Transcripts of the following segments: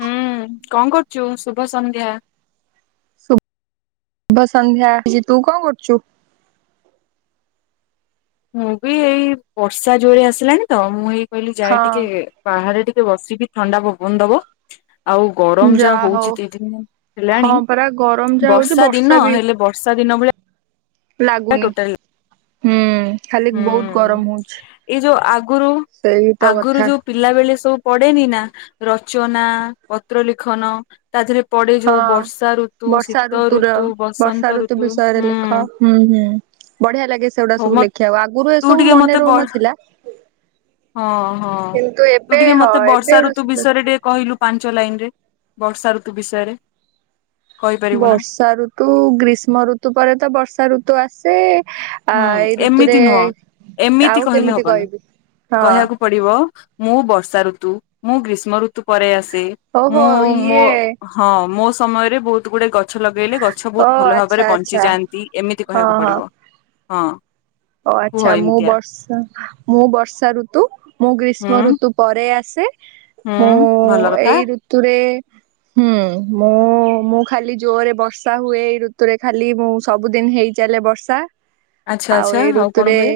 ହୁଁ କଣ କରୁଛୁ ଶୁଭ ସନ୍ଧ୍ୟା। ଶୁଭ ସନ୍ଧ୍ୟା ଆଚ୍ଛା ତୁ କଣ କରୁଛୁ? ମୁଁ ବି ଏଇ ବର୍ଷା ଜୋରେ ଆସିଲାନି ତ ମୁଁ ହେଇ କହିଲି ଯାଏ ହଁ ଟିକେ। ବାହାରେ ଟିକେ ବସିକି ଥଣ୍ଡା ପବନ ଦବ। ଆଉ ଗରମ ଯାହା ହଉଛି ଦୁ ଦିନ ହଁ ହେଲାଣି ପରା ଗରମ ଯାହା ହଉଛି ବର୍ଷା ଦିନ ବି ହେଲେ ବର୍ଷ ସରି ନମିଳା। ଲାଗୁନି। ହୁଁ ଖାଲି ହୁଁ ବହୁତ ଗରମ ହଉଛି ଏଇ ଯୋଉ ଆଗରୁ ସେଇ ତ ଆଗରୁ କଥା। ଯୋଉ ପିଲା ବେଳେ ସବୁ ପଢଡେନି ନା ରଚନା ପତ୍ର ଲିଖନ। ତା ଦେହରେ ପଡେ ଯୋଉ ହଁ। ବର୍ଷା ଋତୁ ବର୍ଷା ଶୀତ ଋତୁର ଋତୁ ବର୍ଷା ବସନ୍ତ ଋତୁ ବିଷୟରେ ହୁଁ। ଲେଖ ହୁଁ ହୁଁ ବଢିଆ ଲାଗେ ସେଗୁଡା ହଉ ସବୁ ମ ଲେଖିବାକୁ ଆଗରୁ ତୁ ଏସବୁ ଟିକେ ମନେ ମତେ ବର୍ ରହୁନଥିଲା। ହଁ ହଁ କିନ୍ତୁ ଏବେ ହଁ ଏବେ। ଟେ କହିଲୁ ପାଞ୍ଚ ଲାଇନ ରେ ବର୍ଷା ଋତୁ ବିଷୟରେ। କହିପାରିବୁ ନା ବର୍ଷା ଋତୁ ଗ୍ରୀଷ୍ମ ଋତୁ ପରେ ତ ବର୍ଷା ଋତୁ ଆସେ। ଆ ହୁଁ ଏଇ ଋତୁରେ ଏମିତି ନୁହଁ ଆଉ ଏମିତି କହିଲେ କେମିତି ହବନି କହିବି ହଁ। କହିବାକୁ ପଡିବ ମୁଁ ବର୍ଷାଋତୁ ମୁଁ ଗ୍ରୀଷ୍ମଋତୁ ପରେ ଆସେ। ଓହୋ ମୁଁ ଇଏ ମୁଁ ହଁ ମୋ ସମୟରେ ବହୁତ ଗୁଡେ ଗ ଗଛ ଲଗେଇଲେ ଗଛ ଓ ବହୁତ ଭଲ ଆଚ୍ଛା ଭାବରେ ବଞ୍ଚି ଆଚ୍ଛା ଯାଆନ୍ତି ଏମିତି ହଁ କହିବାକୁ ହଁ ପଡିବ ହଁ। ଓ କୁହ ଆଚ୍ଛା ମୁଁ ଏମିତିଆ ବର୍ଷା ମୁଁ ବର୍ଷାଋତୁ ମୁଁ ହୁଁ ଗ୍ରୀଷ୍ମଋତୁ ପରେ ଆସେ ମୁଁ ହୁଁ ଭଲ କଥା ଏଇ ଋତୁରେ ହୁଁ ମୁଁ ମୁଁ ଖାଲି ଜୋରେ ବର୍ଷା ହୁଏ ଏଇ ଋତୁରେ ଖାଲି ମୁଁ ସବୁଦିନି ହେଇ ଚାଲେ ବର୍ଷା ଆଚ୍ଛା ଆଉ ଆଚ୍ଛା ଏଇ କଣ ଋତୁରେ ହୁଏ?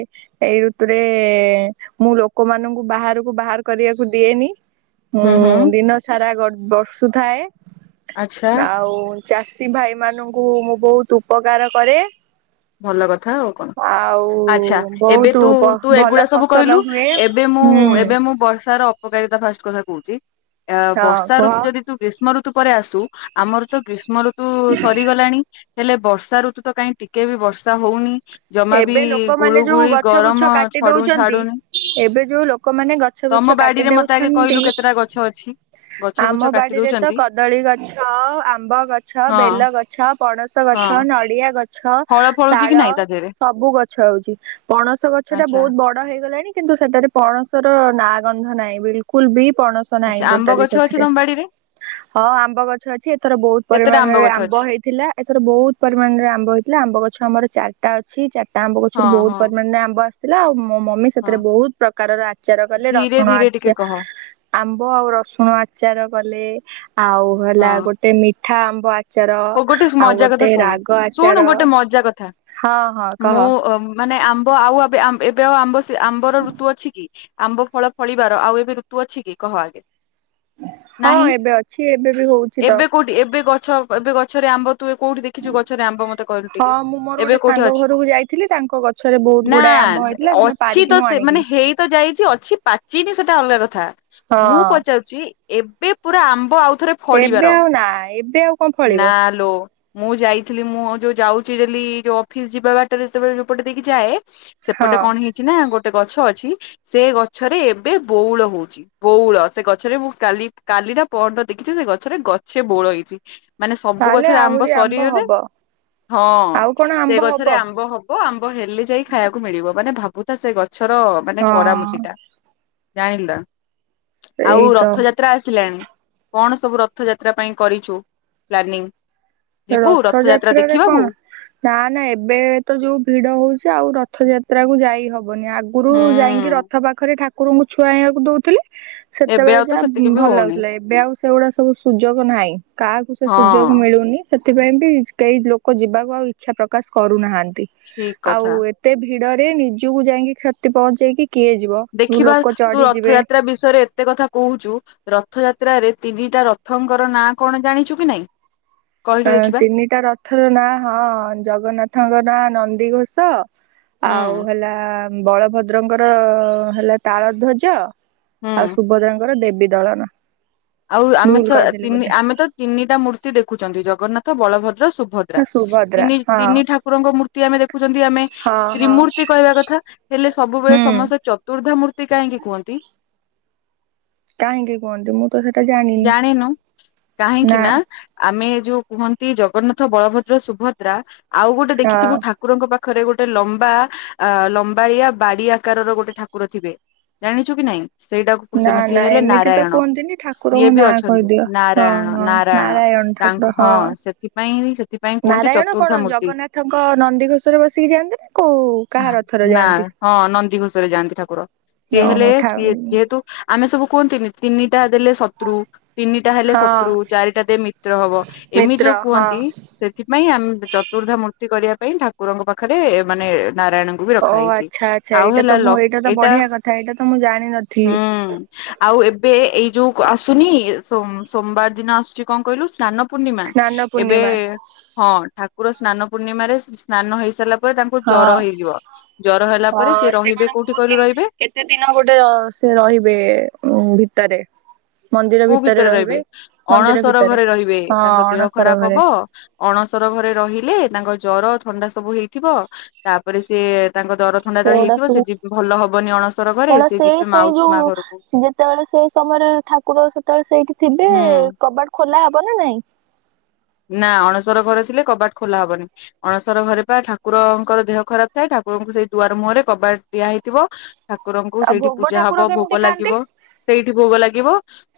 ଏଇ ଋତୁରେ ମୁଁ ଲୋକମାନଙ୍କୁ ବାହାରକୁ ବାହାର କରିବାକୁ ଦିଏନି। ମୁଁ ହୁଁ ହୁଁ ଦିନ ସାରା ଗ ବର୍ଷୁଥାଏ। ଆଚ୍ଛା ଆଉ ଚାଷୀ ଭାଇମାନଙ୍କୁ ମୁଁ ବହୁତ୍ ଉପକାର କରେ। ଭଲ କଥା ଆଉ। ଆଉ ଆଛା ଏବେ ବହୁତ ତୁ ପ ତୁ ଭଲ ଏଗୁଡା ସବୁ ଫସଲ କହିଲୁ ହୁଏ। ଏବେ ମୁଁ ହୁଁ ଏବେ ମୁଁ ବର୍ଷାର ଉପକାରିତା ଫାଷ୍ଟ କଥା କହୁଛି ହଁ ବର୍ଷା କୁହ ଋତୁ ଯଦି ତୁ ଗ୍ରୀଷ୍ମ ଋତୁ ପରେ ଆସୁ ଆମର ତ ଗ୍ରୀଷ୍ମ ଋତୁ ସରିଗଲାଣି। ହେଲେ ବର୍ଷା ଋତୁ ତ କାହିଁ ଟିକେ ବି ବର୍ଷା ହଉନି। ଜମା ବି ଏବେ ଗୁଳୁ ଲୋକମାନୋନ ଯୋଉ ଗୁଳି ଗଛ ଗରମ ବୁଛ କାଟି ଛଡୁ ଦଉଛନ୍ତି। ଛାଡୁନି। ଏବେ ଯୋଉ ଲୋକମାନେ ଗଛ ତମ ବୃଛ କାଟି ବାଡିରେ ମତେ ଆଗେ ଦଉଛନ୍ତି। କହିଲୁ କେତେଟା ଗଛ ଅଛି? ଗଛ ବୁଛ ଆମ କାଟି ବାଡିରେ ତ ଦଉଛନ୍ତି କଦଳୀଗଛ ଆମ୍ବଗଛ ହଁ ବେଲଗଛ। ହଁ ପଣସଗଛ ନଡ଼ିଆଗଛ ଫଳ ଫଳୁଛି କି ଶାଳ। ନାଇଁ ତା ଦେହରେ? ସବୁ ଗଛ ହୋଉଛି ପଣସ ଗଛଟା ଆଚ୍ଛା ବହୁତ ବଡ ହେଇଗଲାଣି କିନ୍ତୁ ସେଠାରେ ପଣସର ନା ଗନ୍ଧ ନାହିଁ ବିଲକୁଲ ବି ପଣସ ଆଚ୍ଛା ନାହିଁ ଆମ୍ବ ଗଛ ଟୋଟାଲି ଅଛି ସେଥିରେ। ତମ ବାଡିରେ ହଁ ଆମ୍ବ ଗଛ ଅଛି ଏଥର ବହୁତ କେତେଟା ପରିମାଣରେ ଗଛ ଆମ୍ବ ଅଛି ହେଇଥିଲା। ଏଥର ବୋହୁତ୍ ପରିମାଣରେ ଆମ୍ବ ହେଇଥିଲା ଆମ୍ବ ଗଛ ଆମର ଚାରିଟା ଅ ଛି ଚାର୍ଟା ଆମ୍ବ ହଁ ଗଛରୁ ବହୁତ ହଁ ପରିମାଣରେ ଆମ୍ବ ଆ ଥିଲା ଆଉ ମୋ ମମି ହଁ। ସେଥିରେ ବହୁତ୍ ପ୍ରକାରର ଆଚାର କଲେ ଧୀରେ ରସୁଣ ଧୀରେ ଟିକେ ଆଚା କହ ହଁ ଆମ୍ବ ଆଉ ରସୁଣ ଆଚାର କଲେ ଆଉ ହେଲା ଗୋଟେ ମିଠା ଆମ୍ବ ଆ ହୋଉ ଗୋଟେ ମଜା କଥା ଶୁଣୁ ଆଚାର ଶୁଣୁ ଗୋଟେ ମଜା କଥା। ହଁ ହଁ କହ ମୁଁ ମାନେ ଆମ୍ବ ଆଉ ଏବେ ଏବେ ଆଉ ଆମ୍ବ ସେ ଆମ୍ବର ଋତୁ ଅଛି କି? ଆମ୍ବ ଫଳ ଫଳିବାର ଆଉ ଏବେ ଋତୁ ଅଛି କି କହ ଆଗେ? ହଁ ନାହିଁ ଏବେ ଅଛି ଏବେ ବି ହଉଛି ତ ଏବେ କୋଉଠି ଏବେ ଗଛ ଏବେ ଗଛରେ ଆମ୍ବ ତୁ ଏ କୋଉଠି ଦେଖିଛୁ ଗଛରେ ଆମ୍ବ ମତେ କହିଲୁ ହଁ ଟିକେ ମୁଁ ମୋର ଗୋଟେ ଏବେ କୋଉଠି ସାଙ୍ଗ ଅଛି? ଘରକୁ ଯାଇଥିଲି ତାଙ୍କ ଗଛରେ ବହୁତ ନା ଗୁଡାଏ ଆମ୍ବ ହେଇଥିଲା ସେଦିନ ଅଛି ପାରିକି ତ ମୁଁ ସେ ଆଣିଲି ମାନେ ହେଇ ତ ଯାଇଛି ଅଛି ପାଚିନି ସେଟା ଅଲ୍ଗା କଥା। ମୁଁ ହଁ। ପଚାରୁଚି ଏବେ ପୁରା ଆମ୍ବ ଆଉଥରେ ଫଳିବାର ଏବେ ଆଉ ନା ଏବେ ଆଉ କଣ ଫଳିବ ନା ଲୋ। ମୁଁ ଯାଇଥିଲି ମୁଁ ଯୋଉ ଯାଉଛି ଡେଲି ଯୋଉ ଅଫିସ୍ ଯିବା ବାଟରେ ଯେତେବେଳେ ଯୋଉପଟେ ଦେଇକି ଯାଏ ହଁ ସେପଟେ କଣ ହେଇଛି ନା ଗୋଟେ ଗଛ ଅଛି ସେ ଗଛରେ ଏବେ ବୋଉଳ ହୋଉଚି। ବୋଉଳ ସେ ଗଛରେ ମୁଁ କାଲି କାଲି ନା ପହରଦିନ ଦେଖିଥିଲି ସେ ଗଛରେ ଗଛେ ବୋଉଳ ହେଇଚି। ମାନେ ସବୁ ତାହେଲେ ଗଛରେ ଆମ୍ବ ଆହୁରି ସରିଗଲେ ହବ। ହଁ ଆଉ କଣ ଆମ୍ବ ସେ ଗଛରେ ହବ ଆମ୍ବ ହ ବ ଆମ୍ବ ହେଲେ ଯାଇ ଖାଇବାକୁ ମିଳିବ ମାନେ ଭାବୁଥା ସେ ଗଛର ମାନେ କଡାମୁଦି ହଁ ଟା। ଯାଣିଲୁ ନା ସେଇ ଆଉ ତ ରଥଯା ତ୍ରା ଆସିଲାଣି କଣ ସବୁ ରଥଯାତ୍ରା ପାଇଁ କରିଛୁ? ପ୍ଲାନିଂ। ଯିବୁ ରଥଯାତ୍ରା ରଥଯାତ୍ରାରେ ଦେଖିବାକୁ? କଣ ନା ନା ଏବେ ତ ଯୋଉ ଭିଡ ହୋଉଛି ଆଉ ରଥଯାତ୍ରା କୁ ଯାଇ ହବନି ଆଗ୍ ଗରୁ ଯାଇଁକି ହୁଁ ରଥ ପାଖରେ ଠାକୁରଙ୍କୁ ଛୁଆଇବାକୁ ଦୋଉଥିଲେ। ଏବେ ସେତେବେଳେ ଆଉ ତ ଯାହା ସେତିକି ବି ଭଲ ହଉନି ଲାଗୁଥିଲା ଏବେ ଆଉ ସେଗୁଡା ସବୁ ସୁଯୋଗ ନାହିଁ କାହାକୁ ସେ ହଁ ସୁଯୋଗ ମିଳୁନି। ସେଥିପାଇଁ ବି କେହି ଲୋକ ଯିବାକୁ ଆଉ ଇଚ୍ଛା ପ୍ରକାଶ୍ କରୁନାହାନ୍ତି ଠିକ ଆଉ କଥା ଏ ତେ ଭିଡରେ ନିଜୁକୁ ଯାଇଁକି କ୍ଷତି ପହଞ୍ଚେଇକି କିଏ ଯିବ? ଦେଖିବା ଲୋକ ତୁ ଚଢିଯିବେ ରଥଯାତ୍ରା ବିଷୟରେ ଏତେ କଥା କୋହୁଛୁ ରଥଯାତ୍ରାରେ ତିନିଟା ରଥଙ୍କର ନାଁ କଣ ଜାଣିଛୁ କି ନାଇଁ? କହିଲୁ ଦେଖିବା ଅଁତିନିଟା ରଥର ନାଁ, ହଁ ଜଗନ୍ନାଥଙ୍କ ନାଁ ନନ୍ଦିଘୋଷ। ହୁଁ ଆଉ ହେଲା ବଳଭଦ୍ରଙ୍କର ହେଲା ତାଳ ଧ୍ୱଜ। ଆଉ ହୁଁ ସୁଭଦ୍ରାଙ୍କର ଦେବୀଦଳନ। ଆଉ ଆମେ ଛ ତିନି ଆମେତ ତିନିଟା ମୂର୍ତ୍ତି ଦେଖୁଚନ୍ତି ଜଗନ୍ନାଥ ବଳଭଦ୍ର ସୁ ଭଦ୍ରା ନା ସୁଭଦ୍ରା ତିନି ହଁ ତିନି ଠାକୁରଙ୍କ ମୂର୍ତ୍ତି ଆମେ ଦେଖୁଛନ୍ତି ଆମେ ହଁ ହଁ ତ୍ରିମୂର୍ତ୍ତି କହିବା କଥା ହେଲେ ସବୁବେଳେ ହୁଁ ସମସ୍ତେ ଚତୁର୍ଧା ମୂର୍ତ୍ତି କାହିଁକି କୁହନ୍ତି? କାହିଁକି କୁହନ୍ତି ମୁଁ ତ ସେଟା ଜାଣି ଜାଣିନୁ କାହିଁକିନା ଆମେ ଯୋଉ କୁହନ୍ତି ଜଗନ୍ନାଥ ବଳଭଦ୍ର ସୁଭଦ୍ରା ଆଉ ଗୋଟେ ହଁ ଦେଖିଥିବୁ ଠା ଠାକୁରଙ୍କ ପାଖରେ ଗୋଟେ ଲମ୍ବା ଅ ଲମ୍ବାଳିଆ ବାଡି ଆକାରର ଗୋଟେ ଠାକୁର ଥିବେ। ଜାଣିଛୁ କି ନାଇଁ ସେଇଟାକୁ ନା ସେ ନା ସିଏ ହେଲେ ଏମିତି ତ ନାରାୟଣ। କୁହନ୍ତିନି ଠାକୁରଙ୍କ ସିଏ ବି ନାଁ ଅଛନ୍ତି କହିଦିଅ ହଁ ନାରାୟଣ ହଁ ନାରାୟଣ ଠାକୁର ତାଙ୍କ ହଁ ସେଥିପାଇଁ ସେ ନାରାୟଣ କଣ ଜଗନ୍ନାଥଙ୍କ ନନ୍ଦିଘୋଷ ରେ ବସିକି ଯାଆନ୍ତି ନାଁ କୋଉ କାହା ରଥରେ ନା ଥାଆନ୍ତି? ହଁ ନନ୍ଦୀଘୋଷରେ ଯାଆନ୍ତି ଠାକୁର ସିଏ ହେଲେ ଓହୋ ଠା ସିଏ ଯେହେତୁ ଉଁ ଆମେ ସବୁ କୁହନ୍ତି ନଟା ଦେଲେ ଶତୁ ତିିନି ଟା ହେଲେ ହଁ ଶତ୍ରୁ ଚାରିଟା ଦେ ମିତ୍ର ହବ। ମିତ୍ର ହଁ। ସେଥିପାଇଁ ଆ ଚତୁର୍ଦ୍ଧା ମୂର୍ତ୍ତୀ କରିବା ପାଇଁ ଠାକୁରଙ୍କ ପାଖରେ ମାନେ ନାରାୟଣ କୁ ବି ଓ ରଖାହେଇଚି ଆଚ୍ଛା ଆଚ୍ଛା ଆଉ ଏଇଟା ତ ହେଲା ମୁଁ ଏଇଟା ତ ଏଟା ବଢିଆ କଥା ଏଇଟା ତ ମୁଁ ଜାଣିନଥିଲି। ହୁଁ। ଆଉ ଏବେ ଏଇ ଯୋଉ ଆସୁନି ସୋମ ସୋମବାର ଦିନ ଆସୁଚି କଣ କହିଲୁ ସ୍ନାନ ପୂର୍ଣ୍ଣିମା ସ୍ନାନ ଏବେ ପୂର୍ଣ୍ଣିମା ହଁ ଠାକୁର ସ୍ନାନ ପୂର୍ଣ୍ଣିମା ରେ ସ୍ନାନ ହେଇସାରି ତାଙ୍କୁ ହଁ ଜର ହେଇଯିବ ଜର ହେଲାପରେ ସିଏ ହଁ କଣ ରହିବେ କୋଉଠି ବହୁତ କହିଲୁ ଦିନ ରହିବେ? କେତେ ସେ ଦିନ ଗୋଟେ ସେ ରହିବେ ଉ ଭିତରେ କୋଉ ଭିତରେ ରହିବେ? ମନ୍ଦିର ଅଣସର ଭିତରେ ଘରେ ରହିବେ ହଁ ତାଙ୍କ ଦେହ ଅଣସର ଖରାପ ଘରେ ହବ ଅଣସର ଘରେ ରହିଲେ ତାଙ୍କ ଜର ଥଣ୍ଡା ସବୁ ହେଇଥିବ। ତାପରେ ସିଏ ତାଙ୍କ ଥଣ୍ଡା ଯେତେ ବେଳେ ସେଗୁଡା ସବୁ ହେଇଥିବ ଭଲ ହବନି ଅଣସର ଘରେ ସେ ଯିବେ ମାଉସୀ ମା ଘରକୁ। ସେତେବେଳେ ସେ ସମୟରେ ଠାକୁର ସେତେବେଳେ ସେଇଠି ଥିବେ ହୁଁ କବାଟ ଖୋଲା ହବ ନା ନାହିଁ? ନା ଅଣସର ଘର ଥିଲେ କବାଟ ଖୋଲା ହବନି। ଅଣସର ଘରେ ପା ଠାକୁରଙ୍କର ଦେହ ଖରାପ ଥାଏ ଠାକୁରଙ୍କୁ ସେଇ ଦୁଆର ମୁହଁରେ କବାଟ ଦିଆହଇଥିବ ଠାକୁରଙ୍କୁ ଆଉ ସେଇଠି ଭୋଗ ପୂଜା ହବ ଠାକୁର ଭୋଗ କେମିତି ଲାଗିବ ଖାଆନ୍ତି? ସେଇଠି ଭୋଗ ଲାଗିବ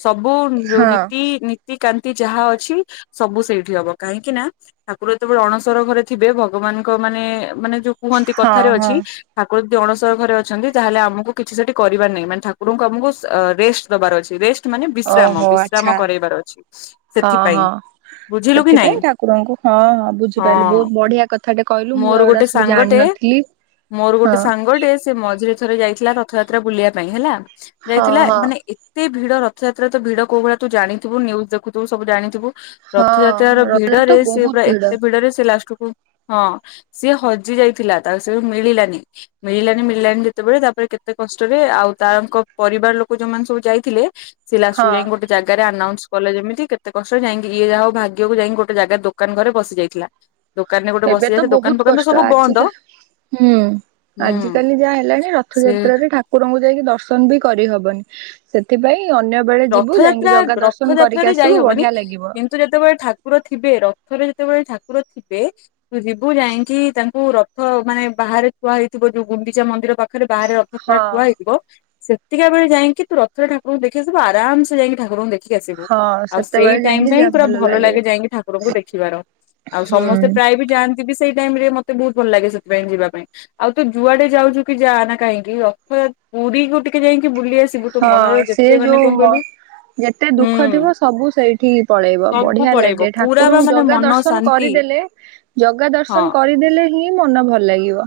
ସବୁ ଯୋଉ ହଁ ନୀତି ନୀତି କାନ୍ତି ଯାହା ଅଛି ସବୁ ସେଇଠି ହବ। କାହିଁକିନା ଠାକୁର ଯେତେବେଳେ ଅଣସର ଘରେ ଥିବେ ଭାଗବାନଙ୍କ ମାନେ ମାନେ ଯୋଉ କୁହନ୍ତି ହଁ କଥାରେ ଅଛି ହଁ ଠାକୁର ଯଦି ଅଣସର ଘରେ ଅଛନ୍ତି ତାହେଲେ ଆମକୁ କିଛି ସେଠୀ କରିବା ନାହିଁ ମାନେ ଠାକୁରଙ୍କୁ ଆମକୁ ରେଷ୍ଟ ଦବାର ଅଛି ରେଷ୍ଟ୍ ମାନେ ବିଶ୍ରାମ ଓହୋ ଆଚ୍ଛା ବିଶ୍ରାମ କରାଇବାର ଅଛି ହଁ ସେଥିପାଇଁ ହଁ। ବୁଝିଲୁ କି ନାଇଁ? ସେଥିପାଇଁ ଠାକୁରଙ୍କୁ ହଁ ହଁ ବୁଝିପାରିଲି ବହୁତ ବଢିଆ କ ଥାଟେ କହିଲୁ ମୁଁ ମୋର ଏଇ ଗୁଡା ଗୋଟେ ସବୁ ସାଙ୍ଗଟେ ଜାଣିନଥିଲି। ମୋର ଗୋଟେ ହଁ ସାଙ୍ଗଟେ ସେ ମଝିରେ ଥରେ ଯାଇଥିଲା ରଥଯାତ୍ରା ବୁଲିବା ପାଇଁ ହେଲା ହଁ ଯାଇଥିଲା ହଁ ମାନେ ଏ ତେ ଭିଡ଼ ରଥ ଯାତ୍ରା ଭିଡ଼ କୋଉ ଭଳିଆ ତୁ ଜାଣିଥିବୁ ନିଉଜ ଦେଖୁଥିବୁ ସବୁ ଜାଣିଥିବୁ ହଁ ରଥଯାତ୍ରାର ରଥଯାତ୍ରା ଭିଡରେ ତ ସେ ବହୁତ ପୁରା ଭିଡ ଏତେ ଭିଡରେ ସେ ଲାଷ୍ଟକୁୁ ହଁ ସିଏ ହଜି ଯାଇଥିଲା ତାକୁ ସେ ମିଳିଲାନି। ମିଳିଲାନି ମିଳିଲାନି ଯେତେବେଳେ ତାପରେ କେତେ କଷ୍ଟରେ ଆଉ ତାଙ୍କ ପରିବାର ଲୋକ ଯୋଉ ମାନେ ସବୁ ଯାଇଥିଲେ ସେ ଲାଷ୍ଟ ହଁ କୁ ଯାଇ ଗୋଟେ ଜାଗାରେ ଆନାଉନ୍ସ କଲେ ଯେମିତି କେତେ କଷ୍ଟ ଯାଇକି ଇ ଯାହା ହଉ ଭାଗ୍ୟକୁ ଯାଇକି ଗୋଟେ ଜାଗା ଦୋକାନ ଘରେ ପଶି ଯାଇଥିଲା। ଦୋକାନରେ ଗୋଟେ ବସ୍ ଏବେ ତ ବହୁତ କଷ୍ଟ। ଆଜିକା ହୁଁ ହୁଁ। ଆଜିକାଲି ଯାହା ହେଲାଣି ସେ ରଥଯାତ୍ରାରେ ଠାକୁରଙ୍କୁ ଯାଇକି ଦର୍ଶନ ବି କରିହବନି। ସେଥିପାଇଁ ଅନ୍ୟ ବେଳେ ଯିବୁ ଯାଇକି ରଥଯାତ୍ରା ଜଗା ଦର୍ଶନ କରିକି ଆସିବୁ ବଢିଆ ଲାଗିବ। ତୁ ଯେତେବେଳେ ଠାକୁର ଥିବେ ରଥରେ ଯେତେବେଳେ ଠାକୁର ଥିବେ ତୁ ଯିବୁ ଯାଇକି ତାଙ୍କୁ ରଥ ମାନେ ବାହାରେ ଥୁଆ ହେଇଥିବ ଯୋଉ ଗୁଣ୍ଡିଚା ମନ୍ଦିର ପାଖ ପାଖରେ ବାହାରେ ହଁ ରଥା ଥୁଆ ହେଇଥିବ ସେତିକା ବେଳେ ଯାଇକି ତୁ ରଥ ଠାକୁଙ୍କୁ ଦେଖ ଆସିବୁ ଆରାମ ସେ ଯାଇକି ଠାକୁରଙ୍କୁ ଦେ ଦେଖି ଆସିବୁ ହଁ ଆଉ ସେଇ ସେତେବେଳେ ଟାଇମ ଯାଇକି ଟା ହିଁ ଯାହା ପୁରା ଭଲ ଲାଗିବ। ଲାଗେ ଯାଇକି ଠାକୁରଙ୍କୁ ଦେଖିବାର। ଆଉ ହୁଁ ସମସ୍ତେ ପ୍ରାୟ ବି ଯାଆନ୍ତି ବି ସେଇ ଟାଇମରେ ମତେ ବହୁତ ଭଲ ଲାଗେ ସେଥିପାଇଁ ଯିବା ପାଇଁ। ଆଉ ତ ଯୁଆଡେ ଯାଉଛୁ କି ଯା ନା କାହିଁକି ରଥାଯା ପୁରୀକୁ ଟିକେ ଯାଇକି ବୁଲି ଆସ ତୁ ମନର ହଁ ଯେ ସେ ଯୋଉ ମ ଯେତେ ଦୁଃଖ ଥିବ ହୁଁ ସବୁ ସେଇଠିି ପଳେଇବ। ସବୁ ବଢିଆ ପଳେଇବ ଲାଗେ ପୁରା ବା ଠାକୁରଙ୍କୁ ମାନେ ଜଗା ମନ ଦର୍ଶନ ଶାନ୍ତି କରିଦେଲେ ଜଗା ହଁ ଦର୍ଶନ କରିଦେଲେ ହିଁ ମନ ଭଲ ଲାଗିବ।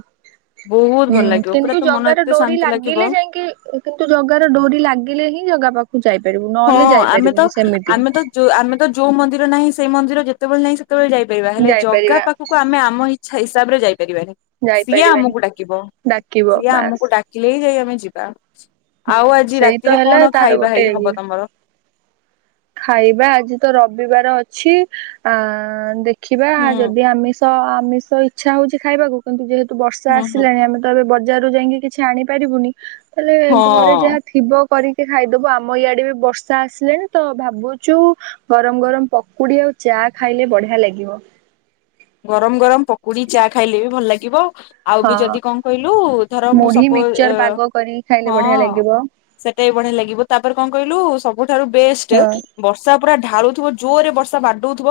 ବହୁତ ହୁଁ ଭଲ ଲାଗିବ ପୁରା କିନ୍ତୁ ତ ମନ ଜଗାର ଏତେ ଡୋରି ଶାନ୍ତି ଲାଗିବ ଲାଗିଲେ ଯାଇକି କିନ୍ତୁ ଜଗାର ଡୋରି ଲାଗିଲେ ହିଁ ଜଗା ପାଖକୁ ଯାଇପାରିବୁ ନହେଲେ ଯାଇପାରିବୁନି ସେମିତି। ଯଉ ଆମେ ତ ଯୋଉ ମନ୍ଦିର ନାହିଁ ସେଇ ମନ୍ଦିର ଯେତେବେଳେ ନାହିଁ ସେ ତେବେଳେ ଯାଇପାରିବା ହେଲେ ଜାଗା ଯାଇପାରିବା ପାଖକୁ ଆମେ ଆମ ଇଚ୍ଛା ହିସାବରେ ଯାଇପାରିବାନି। ସିଏ ଯାଇପାରିବାନି ଆମକୁ ଡାକିବ। ଡାକିବ ବାସ। କିଲେ ହିଁ ଯାଇ ଆମେ ଯିବା। ଆଉ ଆଜି ସେଇ ତ ରାତିରେ ହେଲା କଣ ତାର ଖାଇବା ଗୋଟେ ହୋଇ ଇଏ। ହବ ତମର? ଖାଇବା ଆଜିତ ରବିବାର ଅଛି। ଆ ଦେଖିବା ହୁଁ ଯଦି ଆମିଷ ତ ଆମିଷ ଇଚ୍ଛା ହଉଛି ଖାଇବାକୁ କିନ୍ତୁ ଯେହେତୁ ବର୍ଷା ହୁଁ ହୁଁ ଆସିଲାଣି ଆମେ ତ ବଜାର ଯାଇକି କିଛି ଆଣିପାରିବୁନି। ତାହେଲେ ଘରେ ହଁ ଯାହା ଥିବ କରିକି ଖାଇଦବୁ। ଆମ ଇଆଡେ ବି ବର୍ଷା ଆସିଲାଣି। ତ ଭାବୁଛୁ ଗରମ ଗରମ ପକୁଡି ଆଉ ଚା ଖାଇଲେ ବଢିଆ ଲାଗିବ। ଗରମ ଗରମ ପକୁଡି, ଚା ଖାଇଲେ ବି ଭଲ ଲାଗିବ। ଆଉ ବି ହଁ ଯଦି କଣ କହିଲୁ ଧର ମୁଁ ମୁଢି ସପୋ ମିକ୍ସଚର ପାଗ କରିକି ଖାଇଲେ ବଢିଆ ହଁ ଲାଗିବ ସେଟା ବି ବଢିଆ ଲାଗିବ ତାପରେ କଣ କହିଲୁ ସବୁଠାରୁ ବେଷ୍ଟ ହଁ ବର୍ଷା ପୁରା ଢାଳୁଥିବ ଜୋରରେ ବର୍ଷା ବାଡଉଥିବ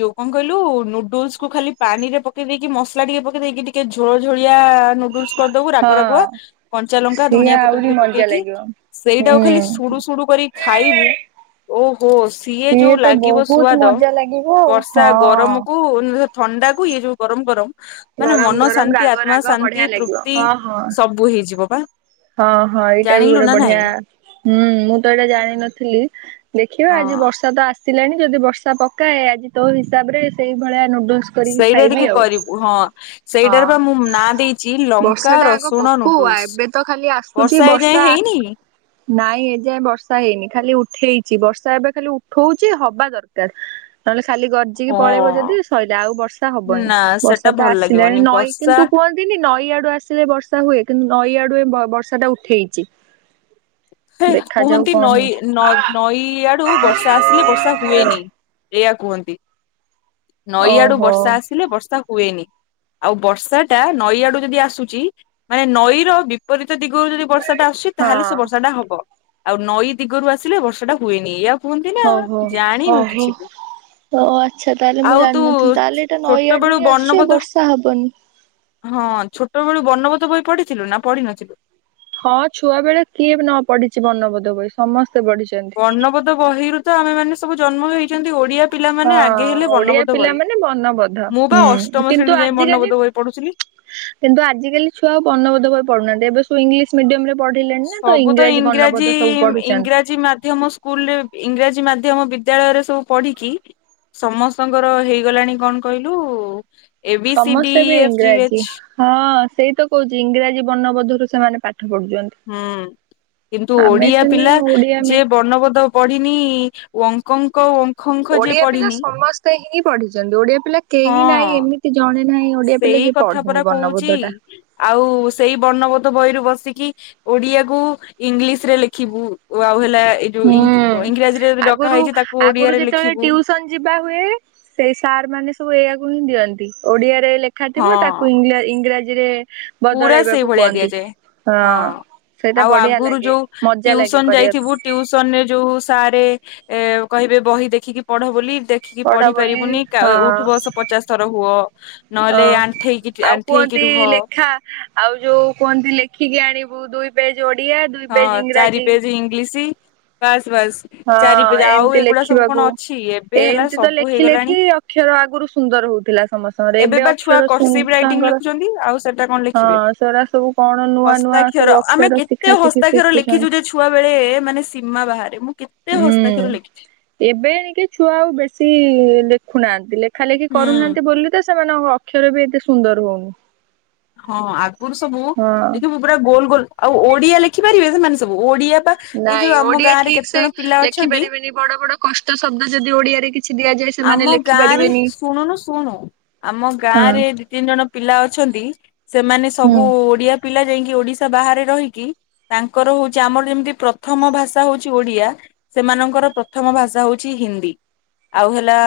ଯୋଉ କଣ କହିଲୁ ନୁଡଲ୍ସକୁୁ ଖାଲି ପାଣିରେ ପକେଇ ଦେଇକି ମସଲା ଟିକେ ପକେଇ ଦେଇକି ଟିକେ ଝୋଳଝଳିଆ ନୁଡୁଲସ। କରିଦବୁ ରାଗ ରାଗୁଆ ହଁ କଞ୍ଚା ଲଙ୍କା ସିଏ ଧନିଆ ପତ୍ର ଆହୁରି ଟିକେ ମଜା ପକେଇକି। ଲାଗିବ ସେଇଟାକୁ ଖାଲି ହୁଁ ସୁଡୁ ଶୁଡୁ କରି ଖାଇବୁ। ଓହୋ ସିଏ ଯୋଉ ତ ଲାଗିବ ବହୁତ ସୁଆଦ ମଜା ଲାଗିବ ଆଉ ବର୍ଷା ହଁ ଗରମକୁ। ଥଣ୍ଡାକୁ ଇଏ ଯୋଉ ଗରମ ଗରମ। ମାନେ ଗରମ ଗରମ ମନଶାନ୍ତି, ରାଗ ରାଗ ବଢିଆ ଆତ୍ମାଶାନ୍ତି, ଲାଗିବ। ତୃପ୍ତି ହଁ ହଁ ସବୁ ହେଇଯିବ ବା। ହଁ ହଁ ଏଇଟା ବି ଜାଣିଲୁ ଗୋଟେ ନା ବଢିଆ। ନାଇଁ ହୁଁ ମୁଁ ତ ଏଇଟା ଜାଣିନଥିଲି। ଦେଖିବା ଆଜି ହଁ। ବର୍ଷା ତ ଆସ ଆସିଲାଣି ଯଦି ବର୍ଷା ପକାଏ ଆଜି ତୋ ହିସାବରେ ସେଇଭଳିଆ ନୁଡୁଲ୍ସ। କରିକି ସେଇଟା ଖାଇବି ଟିକେ ଆଉ। କରିବୁ ହଁ ସେଇଟାରେ ହଁ ବା ମୁଁ ନାଁ ଦେଇଛି ଲଙ୍କା ବର୍ଷାଟା ଆଗ ରସୁଣ ପକଉ ନୁଡୁଲ୍ସ ଏବେ ତ ଖାଲି ଆସୁଛି ଏଯାଏଁ ବର୍ଷା। ହେଇନି? ନାଇଁ ଏଯାଏଁ ବର୍ଷା ହେଇନି ଖାଲି ଉଠେଇଛି ବର୍ଷା ଏବେ ଖାଲି ଉଠଉଛି ହବା ଦରକାର। ନହେଲେ ଖାଲି ଗର୍ଜିକି ପଳେଇବ ଯଦି ସରିଲେ ଆଉ ବର୍ଷା ହବନି ନା ସେଟା ବର୍ଷା ତ ଭଲ ଆସିଲାଣି ଲାଗିବନି ନଈ ବର୍ଷା କିନ୍ତୁ କୁ ନଈ ଆଡୁ ଆସିଲେ ବର୍ଷା ହୁଏ କିନ୍ତୁ ନଈ ଆଡୁ ଏ ବର୍ଷାଟା ଉଠେଇଛି ହେ ଦେଖାଯାଉ କୁହନ୍ତି କଣ ନଈ ହଉଛି ନ ନଈ ଆଡୁ ବର୍ଷା ଆସିଲେ ବର୍ଷା ହୁଏନି। ଏଇଆ କୁହନ୍ତି ନଈଆଡୁ ଓହୋ ବର୍ଷା ହଁ। ଆସିଲେ ବର୍ଷା ହୁଏନି। ଆଉ ବର୍ଷାଟା ନଈ ଆଡୁ ଯଦି ଆସୁଛି ମାନେ ନଈର ବିପରୀତ ଦିଗରୁ ଯଦି ବର୍ଷା ବର୍ଷାଟା ଆସୁଛି ତାହେଲେ ସେ ବର୍ଷାଟା ହବ ଆଉ ନଈ ଦିଗରୁ ଆସିଲ ବର୍ଷାଟା ହୁଏନି ଆଉ କୁହନ୍ତି ନା ଓହୋ ଜାଣିନୁ ଓହୋ। କିଛିବି ଓ ଆଚ୍ଛା ତାହେଲେ ମୁଁ ଜାଣିନଥିଲି ତାହେଲେ ଏଇଟା ନଈ ଛୋଟ ଆଡୁ ବେଳୁ ହିଁ ଆସୁଛି ଏ ବର୍ଣ୍ଣବୋଧ ବର୍ଷା ହବନି। ହଁ ଛୋଟ ବେଳୁ ବର୍ଣବୋଧ ବହି ପଢିଥିଲୁ ନା ପଢିନଥିଲୁ ହଁ ଛୁଆ ବେଳେ କିଏ ନ ପଢିଛି ବର୍ଣ୍ଣବୋଧ ବ ସମସ୍ତେ ପଢିଛନ୍ତି ବର୍ଣ୍ଣପଦ ବହିରୁ ତ ଆମେ ମାନେ ସବୁ ଜନ୍ମ ହେଇଛନ୍ତି ଓଡିଆ ହଁ ପିଲାମାନେ ଆଗେ ହେଲେ ଓଡିଆ ବର୍ଣ୍ଣବୋଧ ପିଲା ବହି। ମାନେ ବନବୋଦ୍ଧ ମୁଁ ବା ହୁଁ ଅଷ୍ଟମ ଶ୍ରେଣୀ କିନ୍ତୁ ଯାଏ ଆଜିିକାଲି ବର୍ଣ୍ଣବୋଧ ବହି ପଢୁଥିଲି। କିନ୍ତୁ ଆଜିକାଲି ଛୁଆ ପର୍ଣବୋଧ କରି ପଡୁନାହାନ୍ତି ଏବେ ୁ ଇଂଲିଶ ମିଡିୟମ ରେ ପଢିଲେଣି ନା ତ ଇଂରାଜୀ ବନବୋଧ ସବୁ ପଢୁଛନ୍ତି ମାମ ସ୍କୁଲ ରେ ଇଂରାଜୀ ମାଧ୍ୟମ ବିଦ୍ୟାଳୟରେ ସବୁ ପଢିକି ସମସ୍ତଙ୍କର ହେଇଗଲାଣି କଣ କହିଲୁ ଏ ବି ସି ଡି ସମସ୍ତେ ବି ଏଫ ଏଚ ଇଂରାଜୀ ହଁ ସେଇ ତ କହୁଛି ଇଂରାଜୀ ବର୍ଣ୍ଣବୋଧରୁ ସେମାନେ ପାଠ ପଢୁଛନ୍ତି ହୁଁ କିନ୍ତୁ ଆମେ ଓଡିଆ ସିନା ପିଲା ଓଡିଆ ମି ଯିଏ ବର୍ଣ୍ଣବୋଦ ପଡ଼ିନି ଓଙ୍କଙ୍କ ଓଖଙ୍କ ଯିଏ ଓଡିଆ ପିଲା ପଢିନି ସମସ୍ତେ ହିଁ ପଢିଛନ୍ତି ଓଡିଆ ପିଲା ହଁ କେହି ନାହିଁ ଏମିତି ଜଣେ ନାହିଁ ଓଡିଆ ପିଲ ସେଇ ଯଏ କଥା ପରା ପଢିନି କହୁଛି ବର୍ଣବଦ୍ଧ ଟା ଆଉ ସେଇ ବର୍ଣ୍ଣବୋଧ ବହିରୁ ବସିକି ଓଡିଆକୁ ଇଂଲିଶରେ ଲେଖିବୁ ଓ ଆଉ ହେଲା ଏଇ ଯୋଉ ହୁଁ ଇଂରାଜୀରେ ଯ ଡକାା ଆଗରୁ ହେଇଛି ତାକୁ ଆଗରୁ ଓଡିଆରେ ଯେତେବେଳେ ଲେଖିବୁ ଟିଉସନ ଯିବା ହୁଏ ସେଇ ସାର୍ ମାନେ ସବୁ ଏଇଆକୁ ହିଁ ଦିଅନ୍ତି ଓଡିଆରେ ଲେଖା ହଁ ଥିବ ତାକୁ ଇଂ ଇଂରାଜୀରେ ପୁରା ବଦଳେଇବାକୁ ସେଇଭଳିଆ କୁହନ୍ତି ଦିଆଯାଏ ହଁ ସେଇଟା ଆଉ ବଢିଆ ଲାଗେ ମଜା ଲାଗେ କରିବାକୁ ଟ୍ୟୁସନ ରେ ଯୋଉ ସାରେ କହିବେ ବହି ଦେଖିକି ପଢ ବୋଲି ଦେଖିକି ପଢ ପଢି ବୋଲି ପାରିବୁନି ହଁ ଉଠୁ ବସ ପଚାଶ ଥର ହୁଅ ନହେଲେ ହଁ ଆଉ ଆଣ୍ଠେଇକି ଆଣ୍ଠେଇକି କୁହନ୍ତି ରୁହ ହଁ ଲେଖା ଆଉ ଯୋଉ କୁହନ୍ତି ଲେଖିକି ଆଣିବୁ ଦୁଇ ପେଜ ଓଡ଼ିଆ ଦୁଇ ପେଜ ଇଙ୍ଗରାଜୀ। ଇଙ୍ଗଲିଶ୍। ବାସ୍ ବାସ୍। ହଁ ଚାରିପେଜ ଆଉ ଏମିତି ଏଗୁଡା ସବୁ ଲେଖିବାକୁ। କଣ ଅଛି ଏବେ ହେଲା ଏମିତି ତ ସବୁ ଲେଖି ହେଇଗଲାଣି। ଲେଖି ଅକ୍ଷର ଆଗରୁ ସୁନ୍ଦର ହଉଥିଲା ସମସ୍ତଙ୍କର ଏବେ ବା ଛୁଆ ଅକ୍ଷର ଶୁ କରସିବ ରାଇଟିଂ ଛୁଆଙ୍କର ଲେଖୁଛନ୍ତି ଆଉ। ସେଟା କଣ ଲେଖିବେ ହଁ ସେଗୁରା ସବୁ କଣ ନୂଆ ନୂଆ ହସ୍ତାକ୍ଷର ସବୁ ଆମେ ଅକ୍ଷର କେ ଶିଖା ଶିଖି ହସ୍ତାକ୍ଷର ଲେଖିଛୁ ଶିଖୁଛନ୍ତି। ଯେ ଛୁଆବେଳେ ମାନେ ସୀମା ବାହାରେ ମୁଁ କେତେ ହସ୍ତାକ୍ଷର ଲେଖିଛି। ଏବେଏଣିକି ଛୁଆ ଆଉ ବେଶୀ ଲେଖୁନାହାନ୍ତି ଲେଖାଲେଖି ହୁଁ। କରୁନାହାନ୍ତି। ଏତେ ବୋଲି ତ ସେମାନଙ୍କ ଅକ୍ଷର ବି ଏତେ ସୁନ୍ଦର ହଉନି। ହଁ ଆଗରୁ ସବୁ ହଁ। ଦେଖିବୁ ପୁରା ଗୋଲ ଗୋଲ ଆଉ ଓଡିଆ ଲେଖିପାରିବେ ସେମାନେ ସବୁ ଓଡିଆ ବା ଏଇ ନାଇଁ ଯୋଉ ଆମ ଓଡିଆ ଗାଁ ରେ ଠିକ କେତେ ସେ ଜଣ ପିଲା ଲେଖି ଅଛନ୍ତି। ପାରିବେନି ବଡ ବଡ କଷ୍ଟ ଶବ୍ଦ ଯଦି ଓଡିଆରେ କି ଦିଆଯାଏ। ସେମାନେ ଆମ ଲେଖି ଗାଁରେ ପାରିବେନି। ଶୁଣୁନୁ ଶୁଣୁ ଆମ ହଁ ଗାଁରେ ତିନି ଜଣ ପିଲା ଅଛନ୍ତି ସେମାନେ ହୁଁ। ସବୁ ଓଡିଆ ପିଲା ଯାଇକି ଓଡିଶା ବାହାରେ ରହିକି ତାଙ୍କର ହଉଛି ଆମର ଯେମିତି ପ୍ରଥମ ଭାଷା ହଉଛି ଓଡିଆ। ସେମାନଙ୍କର ପ୍ରଥମ ଭାଷା ହଉଛି ହିନ୍ଦୀ। ଆଉ ହେଲା